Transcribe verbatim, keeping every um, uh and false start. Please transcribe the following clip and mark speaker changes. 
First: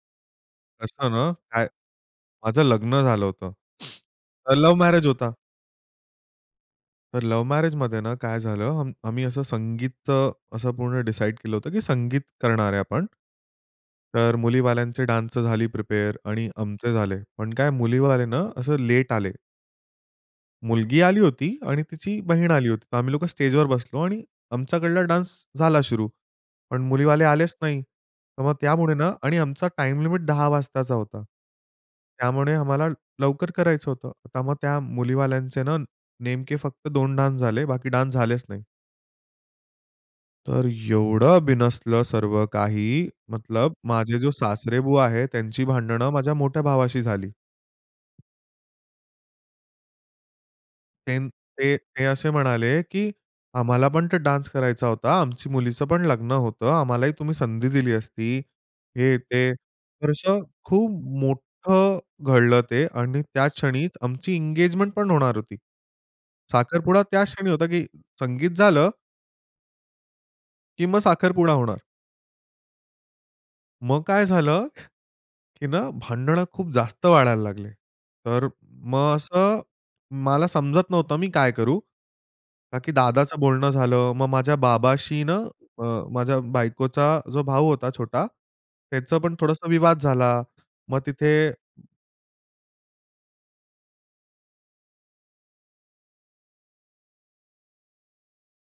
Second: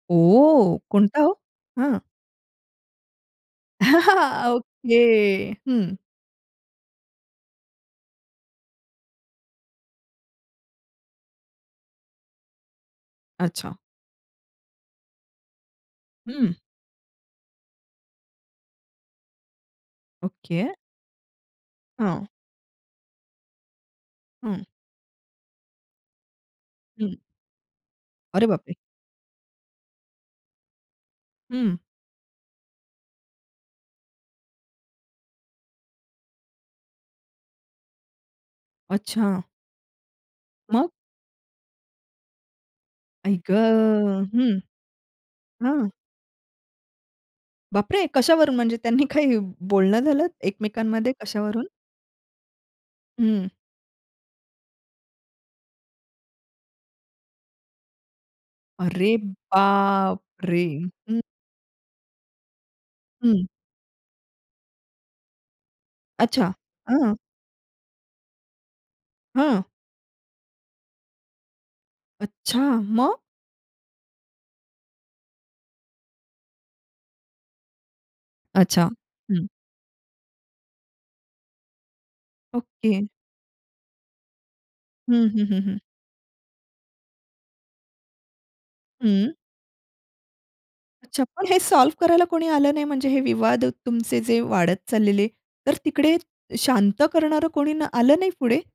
Speaker 1: ओ!
Speaker 2: असतं
Speaker 1: कोणता
Speaker 2: ना,
Speaker 1: हो?
Speaker 2: काय
Speaker 1: हं.
Speaker 2: माझं लग्न झालं होतं, तर लव्ह
Speaker 1: ओके.
Speaker 2: मॅरेज होता.
Speaker 1: हं.
Speaker 2: तर लव्ह मॅरेजमध्ये ना काय झालं, आम आम्ही असं संगीतचं असं पूर्ण डिसाईड केलं होतं की संगीत करणार आहे आपण.
Speaker 1: अच्छा.
Speaker 2: तर मुलीवाल्यांचे डान्स झाली प्रिपेअर आणि
Speaker 1: हं.
Speaker 2: आमचे झाले. पण काय मुलीवाले ना असं लेट आले.
Speaker 1: ओके.
Speaker 2: मुलगी आली होती आणि तिची
Speaker 1: हां.
Speaker 2: बहीण आली होती. तर आम्ही लोकं स्टेजवर बसलो आणि
Speaker 1: हं.
Speaker 2: आमच्याकडला डान्स झाला सुरू. पण
Speaker 1: हं.
Speaker 2: मुलीवाले आलेच नाही. तर
Speaker 1: अरे
Speaker 2: मग
Speaker 1: बापरे!
Speaker 2: त्यामुळे ना आणि आमचा टाईम लिमिट दहा वाजताचा होता.
Speaker 1: हं.
Speaker 2: त्यामुळे आम्हाला लवकर करायचं होतं. तर मग त्या मुलीवाल्यांचे ना नेमके फक्त दोन डान्स झाले, बाकी डान्स झालेच नाही.
Speaker 1: अच्छा.
Speaker 2: तर
Speaker 1: मग?
Speaker 2: एवढं बिनसलं सर्व काही
Speaker 1: आई
Speaker 2: मतलब माझे
Speaker 1: गं!
Speaker 2: जे
Speaker 1: हं,
Speaker 2: सासरेबूवा आहेत, त्यांची
Speaker 1: हां.
Speaker 2: भांडणं माझ्या मोठ्या भावाशी झाली.
Speaker 1: बापरे! कशावरून? म्हणजे त्यांनी काही बोलणं झालं एकमेकांमध्ये,
Speaker 2: ते
Speaker 1: कशावरून?
Speaker 2: ते ते असे म्हणाले की
Speaker 1: हं.
Speaker 2: आम्हाला पण ते डान्स करायचा होता. आमची मुलीचं पण लग्न होतं. आम्हालाही तुम्ही संधी दिली असती.
Speaker 1: अरे
Speaker 2: हे ते. तर असं
Speaker 1: बापरे!
Speaker 2: खूप
Speaker 1: हं.
Speaker 2: मोठं घडलं ते आणि
Speaker 1: हं.
Speaker 2: त्या क्षणीच आमची एंगेजमेंट पण होणार होती.
Speaker 1: अच्छा,
Speaker 2: साखरपुडा
Speaker 1: हां.
Speaker 2: त्या क्षणी होता की संगीत झालं
Speaker 1: हां.
Speaker 2: की मग साखरपुडा होणार.
Speaker 1: अच्छा, मग?
Speaker 2: मग काय झालं की ना भांडणं खूप जास्त वाढायला लागले. तर
Speaker 1: अच्छा,
Speaker 2: मग
Speaker 1: हं.
Speaker 2: असं मला समजत नव्हतं, मी काय करू? का की
Speaker 1: ओके.
Speaker 2: दादाचं बोलणं झालं, मग माझ्या बाबाशी
Speaker 1: हं,
Speaker 2: न,
Speaker 1: हं, हं, हं.
Speaker 2: अ, माझ्या बायकोचा जो भाऊ होता छोटा, त्याचं
Speaker 1: हं.
Speaker 2: पण थोडसं विवाद झाला. मग
Speaker 1: अच्छा. पण हे
Speaker 2: तिथे
Speaker 1: सॉल्व्ह करायला कोणी आलं नाही? म्हणजे हे विवाद तुमचे जे वाढत चाललेले, तर तिकडे शांत करणारं कोणी न आलं नाही पुढे?